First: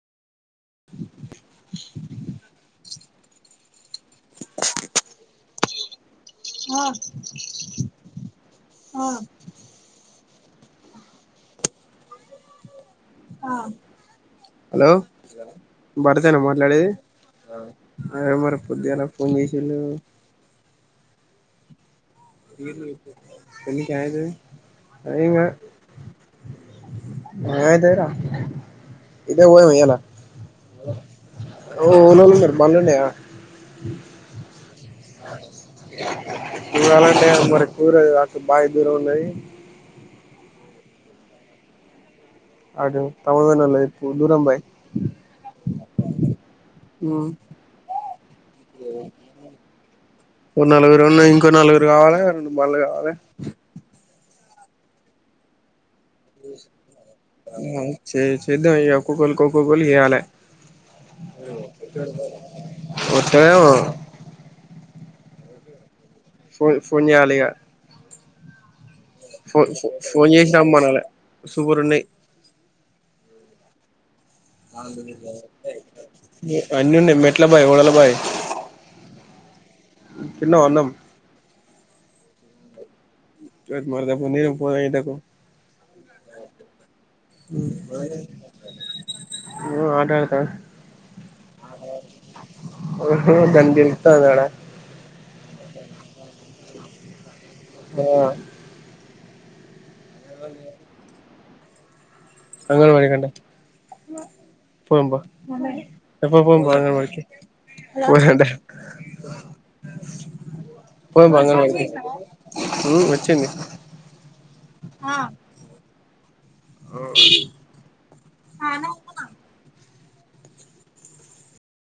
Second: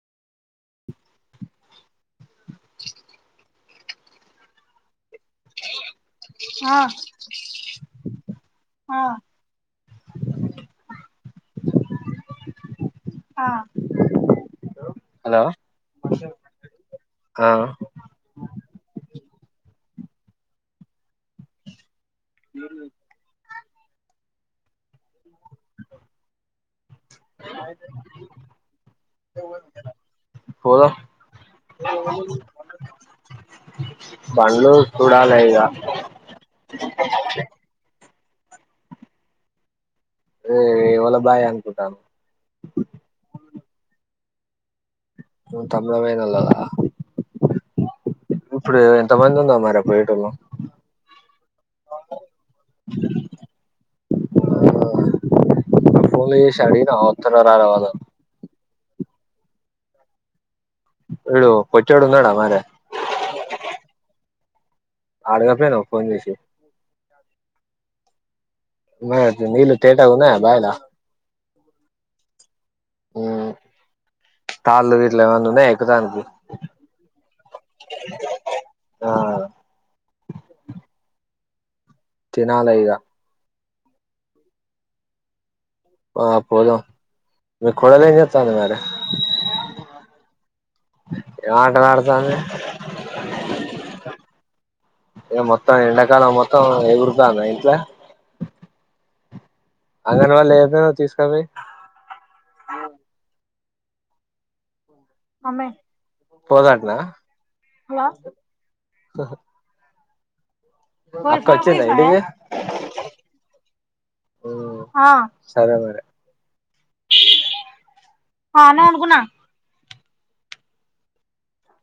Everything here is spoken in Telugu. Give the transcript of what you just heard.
ఆ ఆ ఆ హలో హలో భారతేనా మాట్లాడేది ఆ అదే మరి పొద్దుగాల ఫోన్ జేసిల్లు బీర్లు దేపో పెళ్లికి ఏమైతది ఏం కాద్ ఏమైతది రా ఈతకు పోదామా ఇయ్యాల పోదాం ఓ ఓవలెవలు ఉన్నారు బండ్లు ఉన్నాయా బండ్లు చూడాలి ఇగ ఇవ్వాళ అంటే మరే కుదరదు వాస్తు బాయ్ దూరం ఉన్నది అది ఎవళ బాయ్ అనుకుంటనవ్ అటు తమ్మెడ పోయినోళ్ళ దిక్కు దూరం బాయ్ తమ్ముడమేనోళ్ళదా ఉ ఇప్పుడు ఎంత మంది ఉందో మరి పోయేటోళ్ళు ఓ నలుగురు ఉన్నాం ఇంకో నలుగురు కావాలి రెండు బండ్లు కావాలే ఆ ఫోన్లు చేసి అడిగినవా వత్తరో రారో వాళ్లను చే చేద్దాం ఇగ ఒక్కొక్కలికి ఒక్కొక్కలికి చేయాలే విడు పొట్టోడు ఉన్నాడా మరే వత్తడేమో ఆడగ పోయినవ్ ఫోన్ ఫోన్ చేయాలే లే ఇగా ఉన్నాయటనా నీళ్లు ఫోన్ తేటగున్నయా చేసి బాయిలా రమ్మనాలే సూపర్ ఉన్నాయి ఊ ఉన్నాయా ఎక్కుతానికి అన్ని ఉన్నయ్ మెట్లబాయ్ ఓడల బాయ్ ఆ తిన్నవా అన్నం తినాలే ఇగా [unintelligible] నీడకు పోదాం ఎండకు ఆ పోదాం మీ కోడలు ఏం చెత్తంది మరే ఆట ఆడతాను ఏమ్ ఆటలు ఆడతాంది దాన్ని గెలుకుతాంది ఆడ ఏ మొత్తం ఎండాకాలం మొత్తం ఎగురుతందా ఆ అంగన్ వల్లె ఎయ్యపోయినవ్ తీసుకపోయ్ అంగన్ బడికంటె మా పోదాం పా మమ్మీ ఏ పో పోదాం పా అంగన్ పోదంటనా బడికి [unintelligible] పోదాం పా అక్క అంగన్వాడికి వచ్చిందా ఇంటికి ఉం వచ్చింది. సరే మరి ఆ అనే అనుకున్నా వాడుకున్న